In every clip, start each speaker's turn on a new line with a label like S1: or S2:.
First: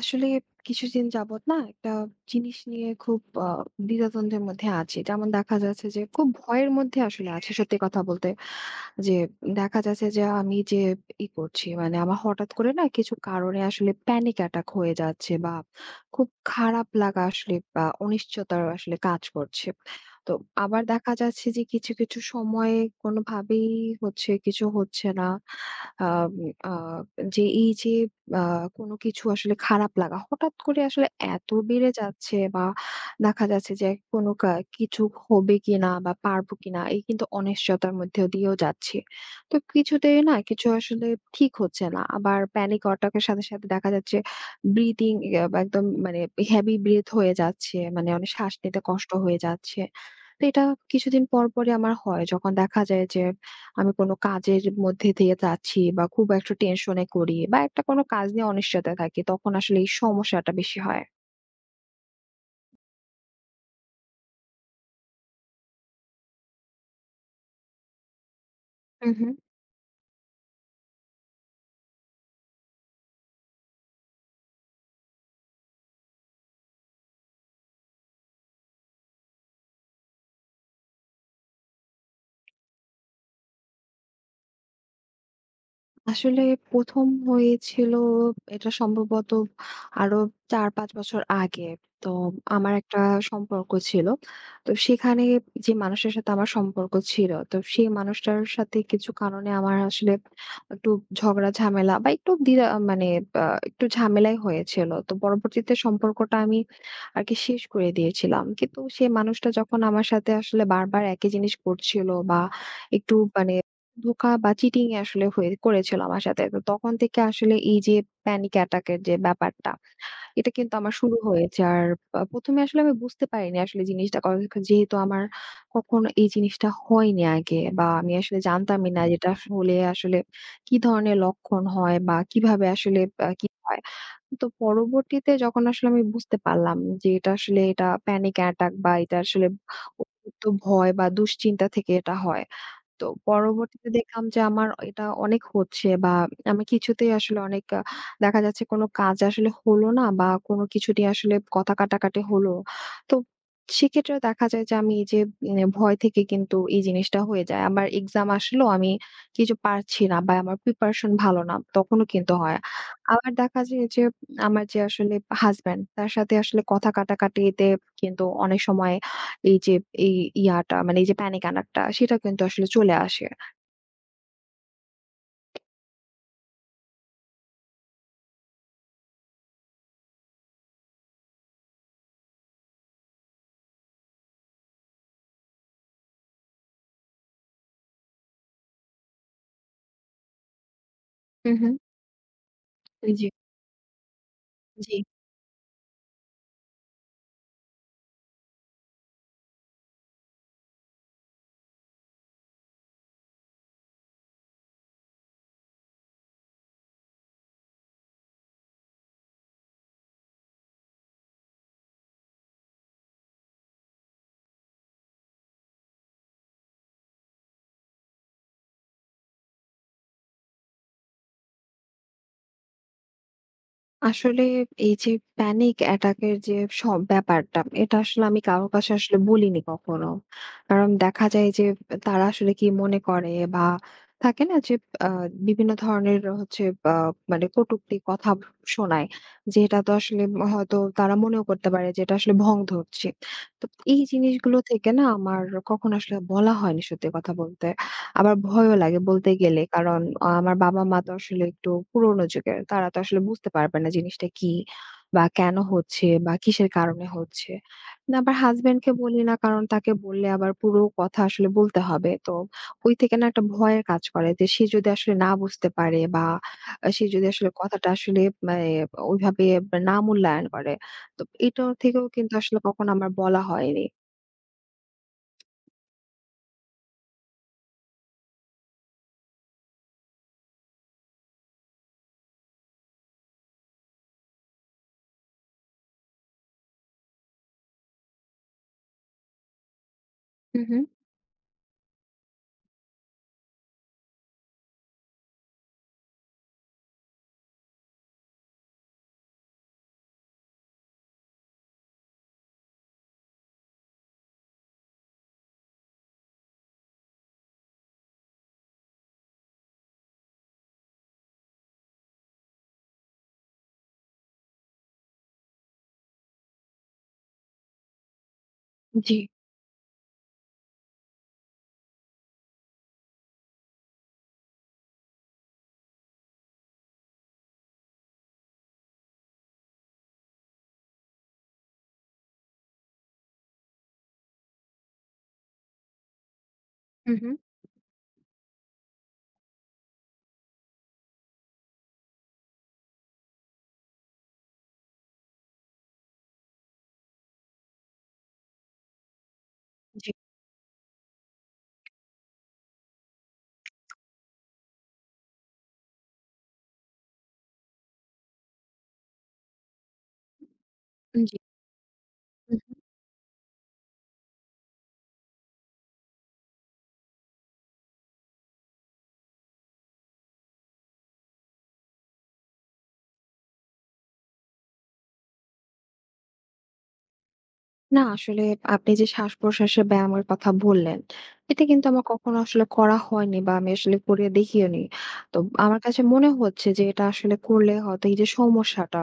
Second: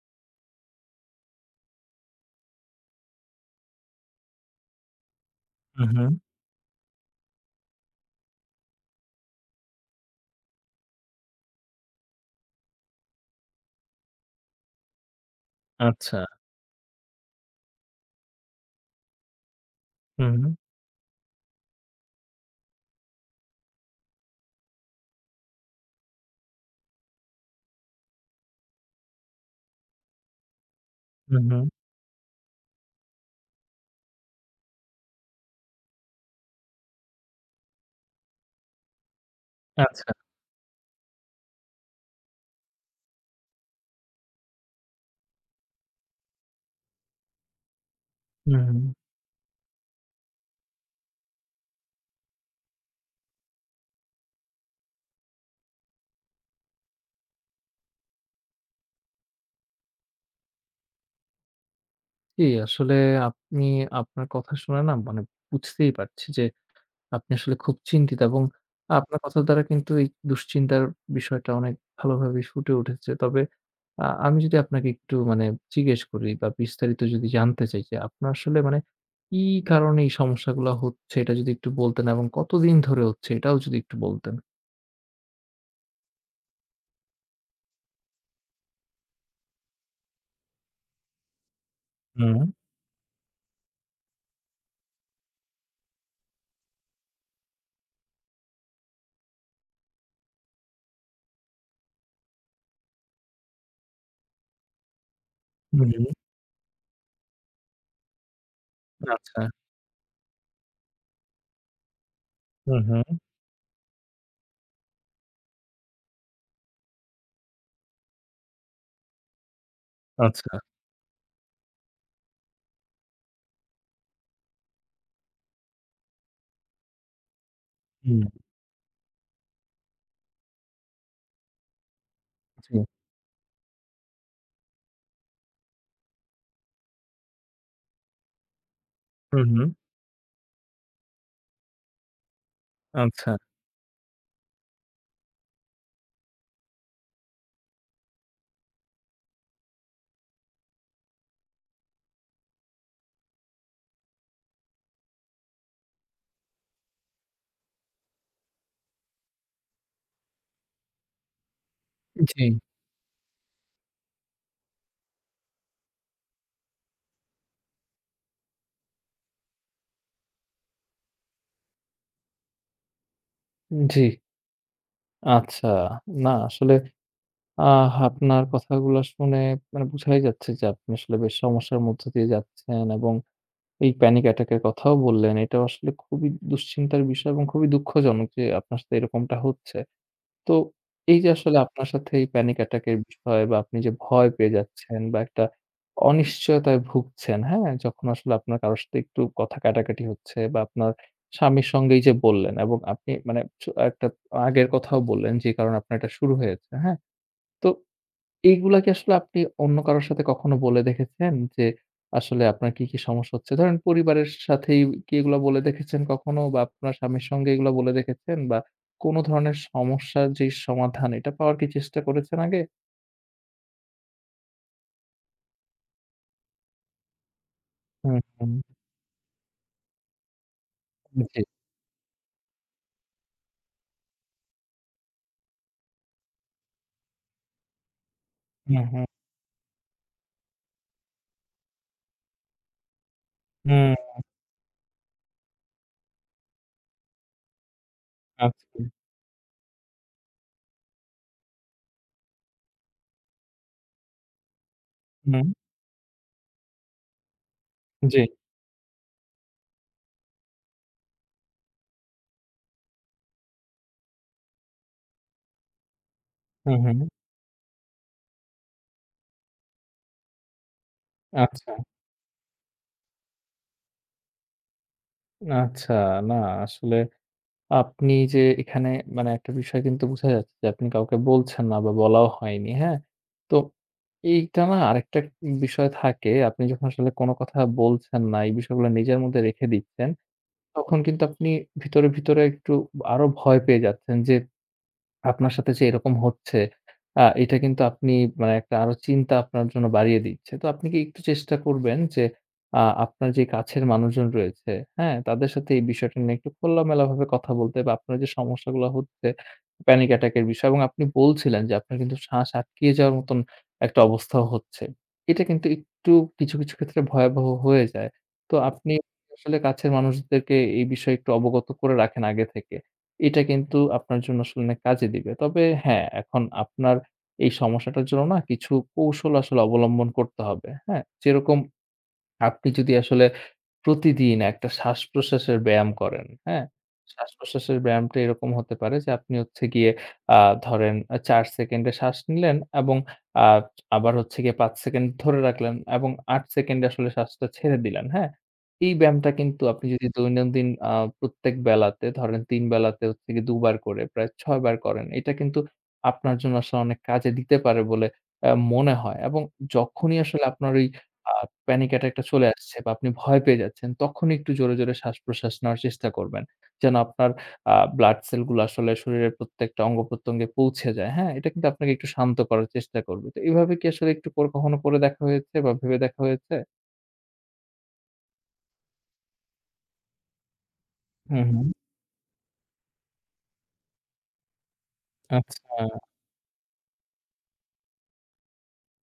S1: আসলে কিছুদিন যাবত না একটা জিনিস নিয়ে খুব আ দ্বিধাদ্বন্দ্বের মধ্যে আছি। যেমন দেখা যাচ্ছে
S2: হুম,
S1: যে
S2: হুম।
S1: খুব ভয়ের মধ্যে আসলে আছি, সত্যি কথা বলতে। যে দেখা যাচ্ছে যে আমি যে ই করছি, মানে আমার হঠাৎ করে না কিছু কারণে আসলে প্যানিক অ্যাটাক হয়ে যাচ্ছে বা
S2: আচ্ছা।
S1: খুব খারাপ লাগা আসলে বা অনিশ্চয়তার আসলে কাজ করছে। তো
S2: হুম, হুম।
S1: আবার দেখা যাচ্ছে যে কিছু, কিছু সময়ে কোনোভাবেই হচ্ছে, কিছু হচ্ছে না। আম আ যে এই যে আ কোনো কিছু আসলে খারাপ লাগা হঠাৎ করে আসলে
S2: হুম,
S1: এত
S2: হুম।
S1: বেড়ে যাচ্ছে, বা দেখা যাচ্ছে যে কোনো কিছু হবে কিনা বা পারবো কিনা, এই কিন্তু অনিশ্চয়তার মধ্যে দিয়েও যাচ্ছি। তো
S2: আচ্ছা।
S1: কিছুতেই না কিছু আসলে ঠিক হচ্ছে না। আবার প্যানিক অ্যাটাক এর সাথে, সাথে দেখা যাচ্ছে ব্রিথিং একদম, মানে হেভি ব্রেথ হয়ে যাচ্ছে। মানে অনেক শ্বাস
S2: হুম, হুম।
S1: নিতে কষ্ট হয়ে যাচ্ছে। তো এটা কিছুদিন পর পরই আমার হয়, যখন দেখা যায় যে আমি কোনো কাজের মধ্যে দিয়ে যাচ্ছি বা খুব একটা টেনশনে করি বা একটা কোনো কাজ নিয়ে অনিশ্চয়তা থাকি, তখন আসলে এই সমস্যাটা বেশি হয়।
S2: জি, আসলে আপনি আপনার কথা শুনে না মানে বুঝতেই পারছি যে আপনি আসলে খুব চিন্তিত এবং
S1: হুম
S2: আপনার
S1: হুম।
S2: কথার দ্বারা কিন্তু এই দুশ্চিন্তার বিষয়টা অনেক ভালোভাবে ফুটে উঠেছে। তবে আমি যদি আপনাকে একটু মানে জিজ্ঞেস করি বা বিস্তারিত যদি জানতে চাই যে আপনার আসলে মানে কি কারণে এই সমস্যাগুলা হচ্ছে এটা যদি একটু বলতেন এবং কতদিন ধরে হচ্ছে এটাও যদি একটু বলতেন?
S1: আসলে ১ম হয়েছিল এটা সম্ভবত আরো ৪-৫ বছর আগে। তো
S2: হুম,
S1: আমার একটা সম্পর্ক ছিল। তো সেখানে যে মানুষের সাথে আমার সম্পর্ক ছিল, তো সেই মানুষটার সাথে কিছু কারণে আমার আসলে একটু ঝগড়া ঝামেলা বা একটু দ্বিধা, মানে আ একটু ঝামেলাই হয়েছিল। তো পরবর্তীতে
S2: হুম,
S1: সম্পর্কটা আমি আরকি শেষ করে দিয়েছিলাম। কিন্তু সেই
S2: আচ্ছা।
S1: মানুষটা যখন আমার সাথে আসলে বারবার একই জিনিস করছিল বা
S2: হুম,
S1: একটু,
S2: হুম।
S1: মানে ধোঁকা বা চিটিং এ আসলে হয়ে করেছিল আমার সাথে। তো তখন থেকে আসলে এই যে প্যানিক অ্যাটাক এর যে ব্যাপারটা, এটা
S2: আচ্ছা।
S1: কিন্তু আমার শুরু হয়েছে। আর ১ম এ আসলে আমি বুঝতে পারিনি, আসলে জিনিসটা যেহেতু আমার কখনো এই জিনিসটা হয়নি আগে, বা আমি
S2: হুম।
S1: আসলে জানতামই না যে এটা হলে আসলে কি ধরনের লক্ষণ হয় বা কিভাবে
S2: জি।
S1: আসলে কি হয়। তো পরবর্তীতে যখন আসলে আমি বুঝতে পারলাম যে এটা আসলে, এটা প্যানিক অ্যাটাক, বা এটা আসলে
S2: হুম, হুম।
S1: অতিরিক্ত ভয় বা দুশ্চিন্তা থেকে এটা হয়। তো
S2: আচ্ছা।
S1: পরবর্তীতে দেখলাম যে আমার এটা অনেক হচ্ছে, বা আমি কিছুতেই আসলে অনেক দেখা যাচ্ছে, কোনো কাজ আসলে হলো না বা কোনো কিছু নিয়ে আসলে কথা কাটাকাটি হলো। তো সেক্ষেত্রে দেখা যায় যে আমি এই যে, মানে ভয় থেকে কিন্তু এই জিনিসটা হয়ে যায়। আমার এক্সাম আসলেও আমি কিছু পারছি না বা আমার প্রিপারেশন ভালো না, তখনও কিন্তু
S2: জি,
S1: হয়। আবার দেখা যায় যে আমার যে আসলে হাসব্যান্ড, তার সাথে আসলে কথা কাটাকাটিতে কিন্তু অনেক সময় এই যে, এই ইয়াটা, মানে এই যে প্যানিক অ্যাটাকটা, সেটা কিন্তু আসলে চলে আসে।
S2: জি। আচ্ছা। না আসলে আহ আপনার কথাগুলা শুনে মানে বুঝাই যাচ্ছে যে আপনি আসলে বেশ সমস্যার মধ্য দিয়ে যাচ্ছেন এবং এই প্যানিক অ্যাটাক এর কথাও বললেন। এটাও আসলে খুবই দুশ্চিন্তার বিষয় এবং খুবই দুঃখজনক যে আপনার সাথে এরকমটা হচ্ছে। তো এই যে
S1: হু,
S2: আসলে
S1: হু।
S2: আপনার সাথে এই প্যানিক অ্যাটাক এর
S1: জি,
S2: বিষয় বা আপনি যে ভয় পেয়ে
S1: জি।
S2: যাচ্ছেন বা একটা অনিশ্চয়তায় ভুগছেন, হ্যাঁ? যখন আসলে আপনার কারো সাথে একটু কথা কাটাকাটি হচ্ছে বা আপনার স্বামীর সঙ্গে এই যে বললেন এবং আপনি মানে একটা আগের কথাও বললেন যে কারণে আপনার এটা শুরু হয়েছে, হ্যাঁ? তো এইগুলা কি আসলে আপনি অন্য কারো সাথে কখনো বলে দেখেছেন? যে আসলে আপনার কি, কি সমস্যা হচ্ছে? ধরেন পরিবারের সাথেই কি এগুলা বলে দেখেছেন কখনো? বা আপনার স্বামীর সঙ্গে এগুলা বলে দেখেছেন? বা কোন ধরনের সমস্যার যে সমাধান এটা পাওয়ার কি চেষ্টা করেছেন আগে?
S1: আসলে এই যে প্যানিক অ্যাটাকের যে সব ব্যাপারটা, এটা
S2: হুম,
S1: আসলে আমি
S2: হুম।
S1: কারো কাছে আসলে বলিনি কখনো। কারণ দেখা
S2: জি।
S1: যায় যে তারা আসলে কি মনে করে বা থাকে না যে আ বিভিন্ন ধরনের হচ্ছে আ মানে কটূক্তি কথা
S2: হুম, হুম,
S1: শোনায়। যে এটা তো আসলে, হয়তো তারা মনেও করতে পারে যে এটা আসলে ভং ধরছি। তো
S2: হুম,
S1: এই জিনিসগুলো থেকে না আমার কখনো আসলে বলা হয়নি, সত্যি কথা বলতে। আবার ভয়ও
S2: আচ্ছা।
S1: লাগে বলতে গেলে। কারণ আমার বাবা-মা তো আসলে একটু পুরোনো যুগের। তারা তো আসলে বুঝতে পারবে না জিনিসটা কি বা
S2: হুম,
S1: কেন হচ্ছে বা কিসের কারণে হচ্ছে। না
S2: জি।
S1: আবার হাসব্যান্ডকে বলি না, কারণ তাকে বললে আবার পুরো কথা আসলে বলতে হবে। তো ওই থেকে না একটা ভয়ের কাজ করে যে সে যদি আসলে না বুঝতে পারে, বা
S2: হুম, হুম।
S1: সে যদি আসলে কথাটা আসলে, মানে ওইভাবে না মূল্যায়ন করে। তো এটা
S2: আচ্ছা,
S1: থেকেও কিন্তু আসলে কখনো আমার বলা হয়নি।
S2: আচ্ছা। না আসলে আপনি যে এখানে মানে একটা বিষয় কিন্তু বোঝা যাচ্ছে যে আপনি কাউকে বলছেন না বা বলাও হয়নি, হ্যাঁ? তো এইটা না আরেকটা বিষয় থাকে আপনি যখন আসলে কোনো কথা বলছেন না, এই বিষয়গুলো নিজের মধ্যে রেখে দিচ্ছেন,
S1: হু, হু।
S2: তখন কিন্তু আপনি ভিতরে, ভিতরে একটু আরো ভয় পেয়ে যাচ্ছেন যে আপনার সাথে যে এরকম হচ্ছে, এটা কিন্তু আপনি মানে একটা আরো চিন্তা আপনার জন্য বাড়িয়ে দিচ্ছে। তো আপনি কি একটু চেষ্টা করবেন যে, আপনার যে কাছের মানুষজন রয়েছে, হ্যাঁ? তাদের সাথে এই বিষয়টা নিয়ে একটু খোলামেলাভাবে কথা বলতে বা আপনার যে সমস্যাগুলো হচ্ছে, প্যানিক অ্যাটাক এর বিষয় এবং আপনি বলছিলেন যে আপনার কিন্তু শ্বাস আটকিয়ে যাওয়ার মতন একটা অবস্থাও হচ্ছে। এটা কিন্তু একটু কিছু, কিছু ক্ষেত্রে ভয়াবহ হয়ে যায়। তো আপনি
S1: জি।
S2: আসলে কাছের মানুষদেরকে এই বিষয়ে একটু অবগত করে রাখেন আগে থেকে। এটা কিন্তু আপনার জন্য আসলে অনেক কাজে দিবে। তবে হ্যাঁ, এখন আপনার এই সমস্যাটার জন্য না কিছু কৌশল আসলে অবলম্বন করতে হবে। হ্যাঁ? যেরকম আপনি যদি আসলে প্রতিদিন একটা শ্বাসপ্রশ্বাসের ব্যায়াম করেন, হ্যাঁ?
S1: হু, হু।
S2: শ্বাসপ্রশ্বাসের ব্যায়ামটা এরকম হতে পারে যে আপনি হচ্ছে গিয়ে আ ধরেন ৪ সেকেন্ডে শ্বাস নিলেন এবং আ আবার হচ্ছে গিয়ে ৫ সেকেন্ড ধরে রাখলেন এবং ৮ সেকেন্ডে আসলে শ্বাসটা ছেড়ে দিলেন, হ্যাঁ? এই ব্যায়ামটা কিন্তু আপনি যদি
S1: জি।
S2: দৈনন্দিন প্রত্যেক বেলাতে ধরেন ৩ বেলাতে হচ্ছে গিয়ে ২ বার করে প্রায় ৬ বার করেন। এটা কিন্তু আপনার জন্য আসলে অনেক কাজে দিতে পারে বলে মনে হয় এবং যখনই আসলে আপনার ওই আ
S1: জি।
S2: প্যানিক অ্যাটাক টা চলে আসছে বা আপনি ভয় পেয়ে যাচ্ছেন, তখন একটু জোরে, জোরে শ্বাস-প্রশ্বাস নেওয়ার চেষ্টা করবেন। যেন আপনার ব্লাড সেল গুলো আসলে শরীরের প্রত্যেকটা অঙ্গ-প্রত্যঙ্গে পৌঁছে যায়। হ্যাঁ? এটা কিন্তু আপনাকে একটু শান্ত করার চেষ্টা করবে। তো এভাবে কি আসলে একটু করে কখনো করে দেখা হয়েছে বা ভেবে দেখা হয়েছে?
S1: না আসলে, আপনি যে শ্বাস-প্রশ্বাসের ব্যায়ামের কথা বললেন,
S2: হুম,
S1: এটা
S2: হুম।
S1: কিন্তু আমার কখনো আসলে করা হয়নি বা আমি আসলে করে দেখিনি। তো আমার
S2: আচ্ছা।
S1: কাছে মনে হচ্ছে যে এটা আসলে করলে হয়তো এই যে সমস্যাটা,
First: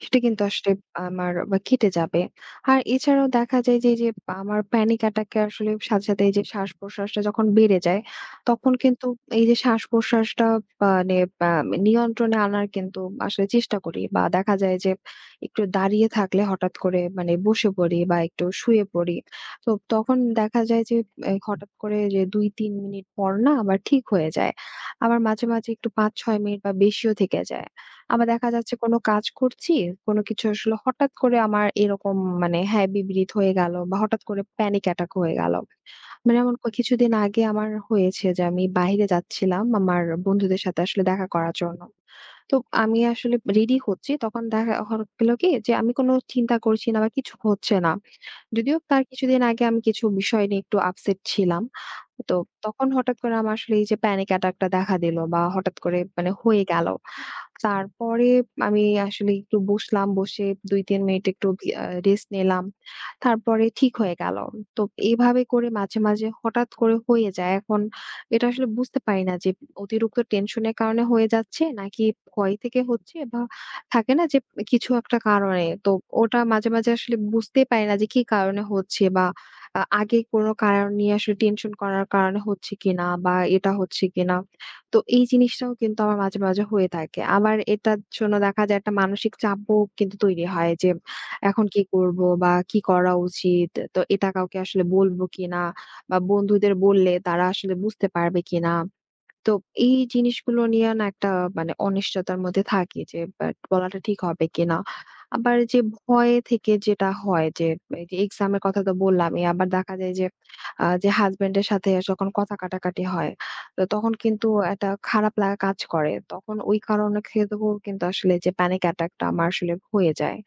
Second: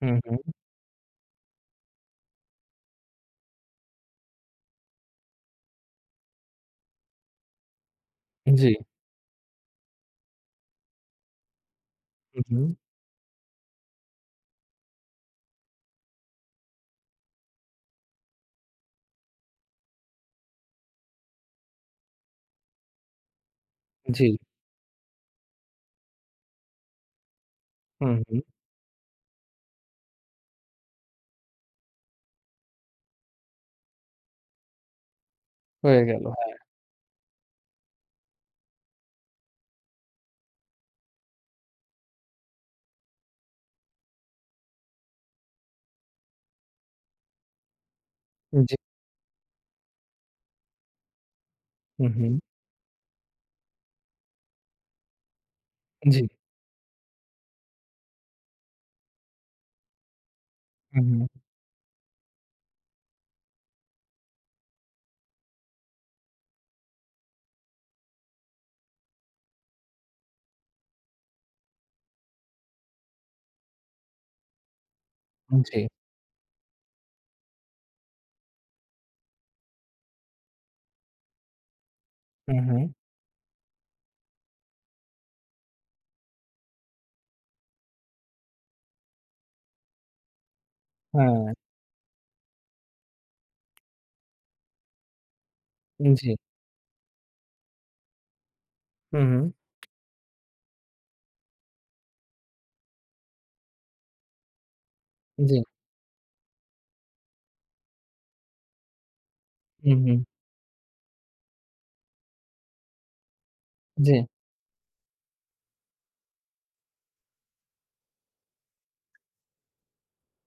S2: হুম,
S1: সেটা
S2: হুম।
S1: কিন্তু আসলে আমার বা কেটে যাবে। আর এছাড়াও দেখা যায় যে, এই যে আমার panic attack এর আসলে সাথে, সাথে এই যে শ্বাস-প্রশ্বাসটা যখন বেড়ে যায়,
S2: জি।
S1: তখন কিন্তু এই যে শ্বাস-প্রশ্বাসটা, মানে আ নিয়ন্ত্রণে
S2: হুম,
S1: আনার
S2: হুম।
S1: কিন্তু আসলে চেষ্টা করি, বা দেখা যায় যে একটু দাঁড়িয়ে থাকলে হঠাৎ করে মানে বসে পড়ি বা একটু শুয়ে পড়ি। তো তখন দেখা যায় যে হঠাৎ করে যে ২-৩ মিনিট পর না আবার ঠিক
S2: জি।
S1: হয়ে যায়। আবার মাঝে, মাঝে একটু ৫-৬ মিনিট বা বেশিও থেকে যায়।
S2: হুম,
S1: আবার
S2: হুম।
S1: দেখা যাচ্ছে কোনো কাজ করছি, কোনো কিছু আসলে হঠাৎ করে আমার এরকম, মানে হ্যাঁ, বিপরীত হয়ে গেল বা হঠাৎ করে প্যানিক অ্যাটাক হয়ে গেল।
S2: হয়ে গেল।
S1: মানে এমন
S2: হ্যাঁ।
S1: কিছুদিন আগে আমার হয়েছে যে আমি বাইরে যাচ্ছিলাম আমার বন্ধুদের সাথে আসলে দেখা করার জন্য। তো আমি আসলে রেডি হচ্ছি, তখন দেখা হলো, গেল কি যে আমি কোনো চিন্তা করছি না বা কিছু হচ্ছে না।
S2: জি।
S1: যদিও তার কিছুদিন আগে আমি কিছু বিষয় নিয়ে একটু আপসেট ছিলাম।
S2: হুম, হুম।
S1: তো তখন হঠাৎ করে আমার আসলে এই যে প্যানিক অ্যাটাক টা দেখা দিল, বা হঠাৎ করে
S2: জি।
S1: মানে হয়ে গেল। তারপরে আমি আসলে একটু বসলাম। বসে ২-৩
S2: হুম,
S1: মিনিট
S2: হুম।
S1: একটু ভি আ রেস্ট নিলাম। তারপরে ঠিক হয়ে গেল। তো এভাবে করে মাঝে, মাঝে হঠাৎ করে হয়ে যায়। এখন এটা আসলে বুঝতে পারি না যে অতিরিক্ত টেনশন এর কারণে হয়ে যাচ্ছে, নাকি ভয় থেকে হচ্ছে, বা থাকে না যে কিছু একটা কারণে।
S2: জি।
S1: তো ওটা মাঝে, মাঝে আসলে বুঝতেই পারি না যে কি কারণে হচ্ছে, বা আগে কোনো কারণ নিয়ে আসলে টেনশন করার কারণে
S2: হুম,
S1: হচ্ছে
S2: হুম।
S1: কিনা বা এটা হচ্ছে কিনা। তো এই জিনিসটাও কিন্তু আমার মাঝে, মাঝে হয়ে থাকে। আবার এটার জন্য দেখা যায় একটা মানসিক চাপও কিন্তু তৈরি হয়, যে
S2: হ্যাঁ।
S1: এখন কি করব বা কি করা উচিত? তো এটা কাউকে আসলে বলব কিনা, বা
S2: জি।
S1: বন্ধুদের বললে তারা আসলে বুঝতে পারবে কিনা?
S2: হুম, হুম।
S1: তো এই জিনিসগুলো নিয়ে না একটা, মানে অনিশ্চয়তার মধ্যে থাকি যে বাট বলাটা ঠিক হবে কিনা। আবার
S2: জি।
S1: যে ভয় থেকে যেটা হয় যে এই যে এক্সাম এর কথা তো বললামই। আবার দেখা
S2: হুম,
S1: যায়
S2: হুম।
S1: যে যে হাসব্যান্ড এর সাথে যখন কথা কাটাকাটি হয়, তো তখন
S2: জি।
S1: কিন্তু একটা খারাপ লাগা কাজ করে। তখন ওই কারণে খেতেও কিন্তু আসলে যে প্যানিক অ্যাটাক টা আমার আসলে হয়ে যায়।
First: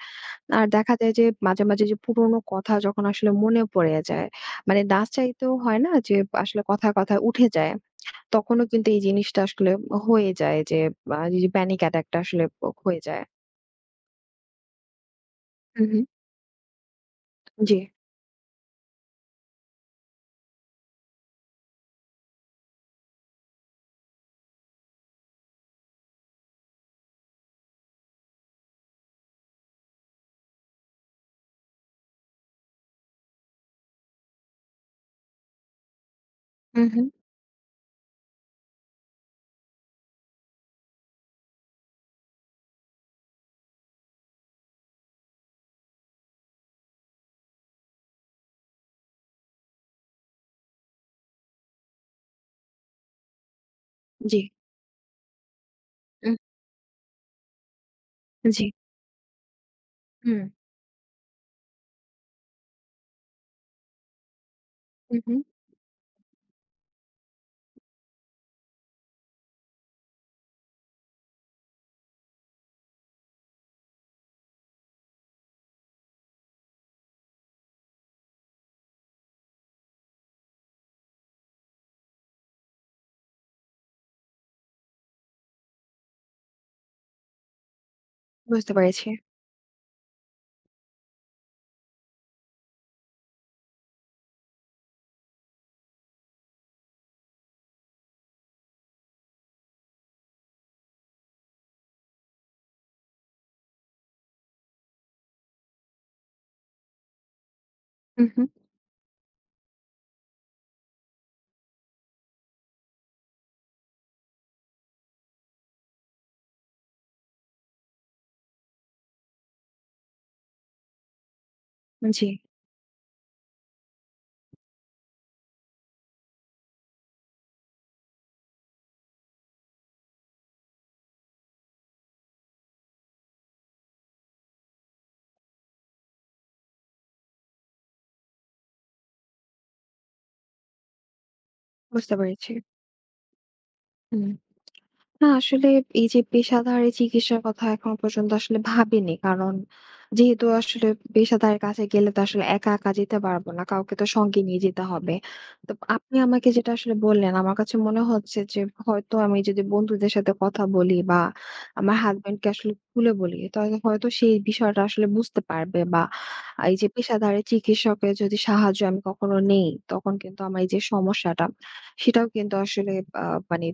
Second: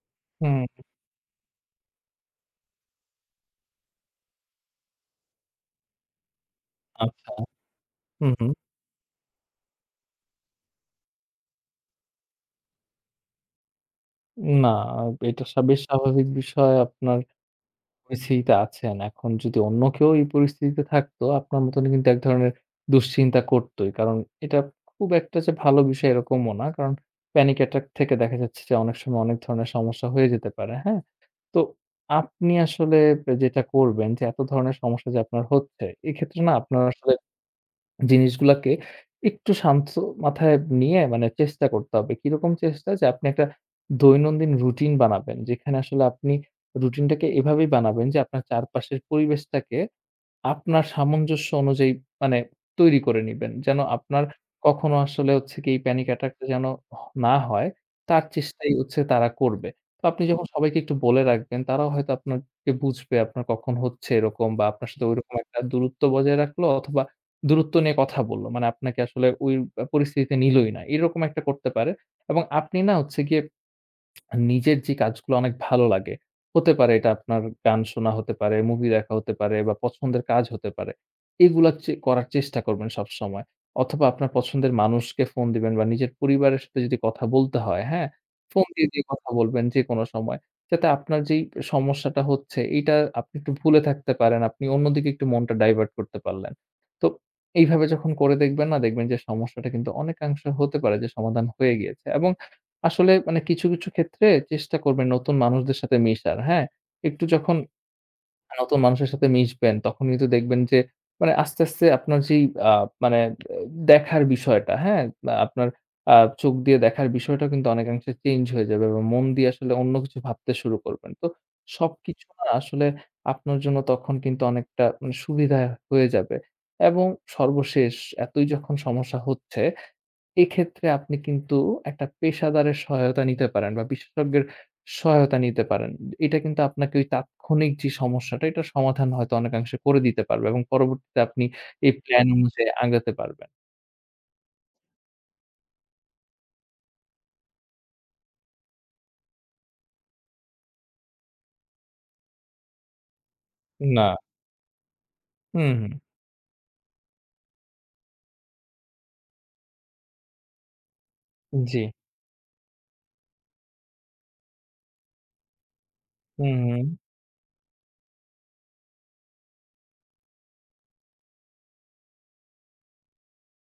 S1: আর
S2: হুম।
S1: দেখা যায় যে মাঝে, মাঝে যে পুরনো কথা যখন আসলে মনে পড়ে যায়, মানে না চাইতেও হয় না যে আসলে কথায়, কথায়
S2: আচ্ছা।
S1: উঠে যায়।
S2: হুম, হুম।
S1: তখনও কিন্তু এই জিনিসটা আসলে হয়ে যায়, যে এই যে প্যানিক অ্যাটাক টা আসলে হয়ে যায়।
S2: না, এটা বেশ
S1: হু, হু।
S2: স্বাভাবিক বিষয়। আপনার
S1: জি।
S2: পরিস্থিতিতে আছেন। এখন যদি অন্য কেউ এই পরিস্থিতিতে থাকতো, আপনার মতনই কিন্তু এক ধরনের দুশ্চিন্তা করতই। কারণ এটা খুব একটা যে ভালো বিষয় এরকমও না। কারণ panic attack থেকে দেখা যাচ্ছে যে অনেক সময় অনেক ধরনের সমস্যা হয়ে যেতে পারে। হ্যাঁ? তো আপনি আসলে যেটা করবেন যে এত ধরনের সমস্যা যে আপনার হচ্ছে, এক্ষেত্রে না
S1: হু,
S2: আপনার
S1: হু।
S2: আসলে জিনিসগুলাকে একটু শান্ত মাথায় নিয়ে মানে চেষ্টা করতে হবে। কিরকম চেষ্টা? যে আপনি একটা দৈনন্দিন রুটিন বানাবেন। যেখানে আসলে আপনি রুটিনটাকে এভাবেই বানাবেন যে আপনার চারপাশের পরিবেশটাকে আপনার সামঞ্জস্য অনুযায়ী মানে তৈরি করে নিবেন। যেন আপনার
S1: জি।
S2: কখনো আসলে হচ্ছে কি এই প্যানিক অ্যাটাক
S1: উহ
S2: টা যেন না হয়, তার
S1: জি।
S2: চেষ্টাই হচ্ছে তারা করবে। তো আপনি
S1: হুম।
S2: যখন সবাইকে একটু বলে রাখবেন, তারাও হয়তো আপনাকে বুঝবে আপনার কখন হচ্ছে এরকম বা আপনার সাথে
S1: হু, হু।
S2: ঐরকম একটা দূরত্ব বজায় রাখলো অথবা দূরত্ব নিয়ে কথা বলল। মানে আপনাকে আসলে ওই পরিস্থিতিতে নিলই না। এরকম একটা করতে পারে এবং আপনি না হচ্ছে গিয়ে নিজের যে কাজগুলো অনেক ভালো লাগে, হতে পারে এটা আপনার গান শোনা হতে পারে, মুভি দেখা হতে পারে বা পছন্দের কাজ হতে পারে। এগুলা করার চেষ্টা করবেন সবসময়। অথবা আপনার পছন্দের মানুষকে ফোন দিবেন বা নিজের পরিবারের সাথে যদি কথা বলতে হয়, হ্যাঁ? ফোন
S1: বুঝতে
S2: দিয়ে, দিয়ে
S1: পেরেছি।
S2: কথা বলবেন যেকোনো সময়। যাতে আপনার যেই সমস্যাটা হচ্ছে এইটা আপনি একটু ভুলে থাকতে পারেন। আপনি অন্যদিকে একটু মনটা ডাইভার্ট করতে পারলেন। তো এইভাবে যখন করে দেখবেন না দেখবেন যে সমস্যাটা কিন্তু অনেকাংশে হতে পারে যে সমাধান হয়ে গিয়েছে এবং আসলে মানে কিছু, কিছু ক্ষেত্রে চেষ্টা করবেন নতুন মানুষদের সাথে মিশার, হ্যাঁ? একটু যখন
S1: হু, হু।
S2: নতুন মানুষের সাথে মিশবেন তখন কিন্তু দেখবেন যে মানে আস্তে, আস্তে আপনার যেই আ মানে আহ, দেখার বিষয়টা, হ্যাঁ? বা আপনার আ চোখ দিয়ে দেখার বিষয়টা কিন্তু অনেকাংশে চেঞ্জ হয়ে যাবে এবং মন দিয়ে আসলে অন্য কিছু ভাবতে শুরু করবেন। তো
S1: জি।
S2: সবকিছু না আসলে আপনার জন্য তখন কিন্তু অনেকটা মানে সুবিধা হয়ে যাবে এবং সর্বশেষ এতই যখন সমস্যা হচ্ছে এক্ষেত্রে আপনি কিন্তু একটা পেশাদারের সহায়তা নিতে পারেন বা বিশেষজ্ঞের সহায়তা নিতে পারেন। এটা কিন্তু আপনাকে ওই তাৎক্ষণিক যে সমস্যাটা, এটার সমাধান হয়তো অনেকাংশে করে দিতে পারবে এবং পরবর্তীতে আপনি এই
S1: বুঝতে
S2: প্ল্যান
S1: পেরেছি।
S2: অনুযায়ী আগাতে পারবেন।
S1: হুম। না আসলে, এই যে পেশাদার চিকিৎসার কথা এখন পর্যন্ত আসলে ভাবিনি। কারণ যেহেতু আসলে পেশাদারের কাছে গেলে তো আসলে একা, একা যেতে পারব না। কাউকে তো
S2: না।
S1: সঙ্গে নিয়ে যেতে হবে। তো
S2: হুম, হুম।
S1: আপনি আমাকে যেটা আসলে বললেন, আমার কাছে মনে হচ্ছে যে হয়তো আমি যদি বন্ধুদের সাথে কথা বলি বা
S2: জি।
S1: আমার হাসব্যান্ডকে আসলে খুলে বলি, তাহলে হয়তো সেই বিষয়টা আসলে বুঝতে পারবে, বা
S2: হুম,
S1: এই
S2: হুম।
S1: যে পেশাদারের চিকিৎসকের যদি সাহায্য আমি কখনো নেই, তখন কিন্তু আমার এই যে সমস্যাটা, সেটাও কিন্তু আসলে আ মানে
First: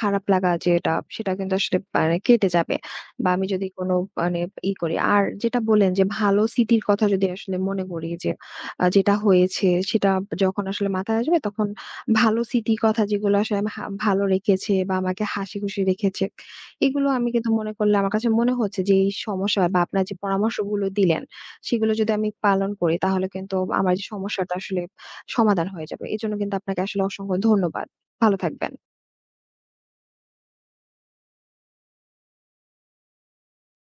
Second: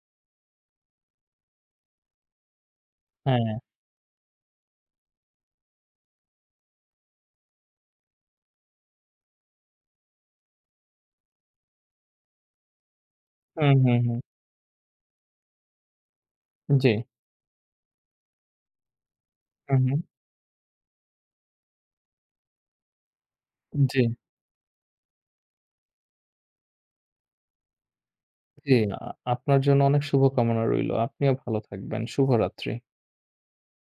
S1: খারাপ লাগা যেটা, সেটা কিন্তু আসলে মানে কেটে যাবে। বা আমি
S2: হ্যাঁ।
S1: যদি কোনো, মানে ই করি। আর যেটা বললেন যে ভালো স্মৃতির কথা যদি আসলে মনে করি যে যেটা হয়েছে, সেটা যখন আসলে মাথায় আসবে, তখন ভালো স্মৃতির কথা, যেগুলো আসলে
S2: হুম, হুম, হুম।
S1: ভালো রেখেছে বা আমাকে হাসিখুশি রেখেছে।
S2: জি।
S1: এগুলো আমি কিন্তু মনে করলে আমার কাছে মনে হচ্ছে যে এই সমস্যা বা
S2: হুম, হুম।
S1: আপনার যে পরামর্শগুলো দিলেন, সেগুলো যদি আমি পালন করি, তাহলে কিন্তু আমার
S2: জি,
S1: যে সমস্যাটা আসলে সমাধান হয়ে যাবে। এজন্য কিন্তু আপনাকে আসলে অসংখ্য ধন্যবাদ। ভালো থাকবেন।
S2: জি। আপনার জন্য অনেক শুভকামনা রইলো। আপনিও ভালো থাকবেন। শুভরাত্রি।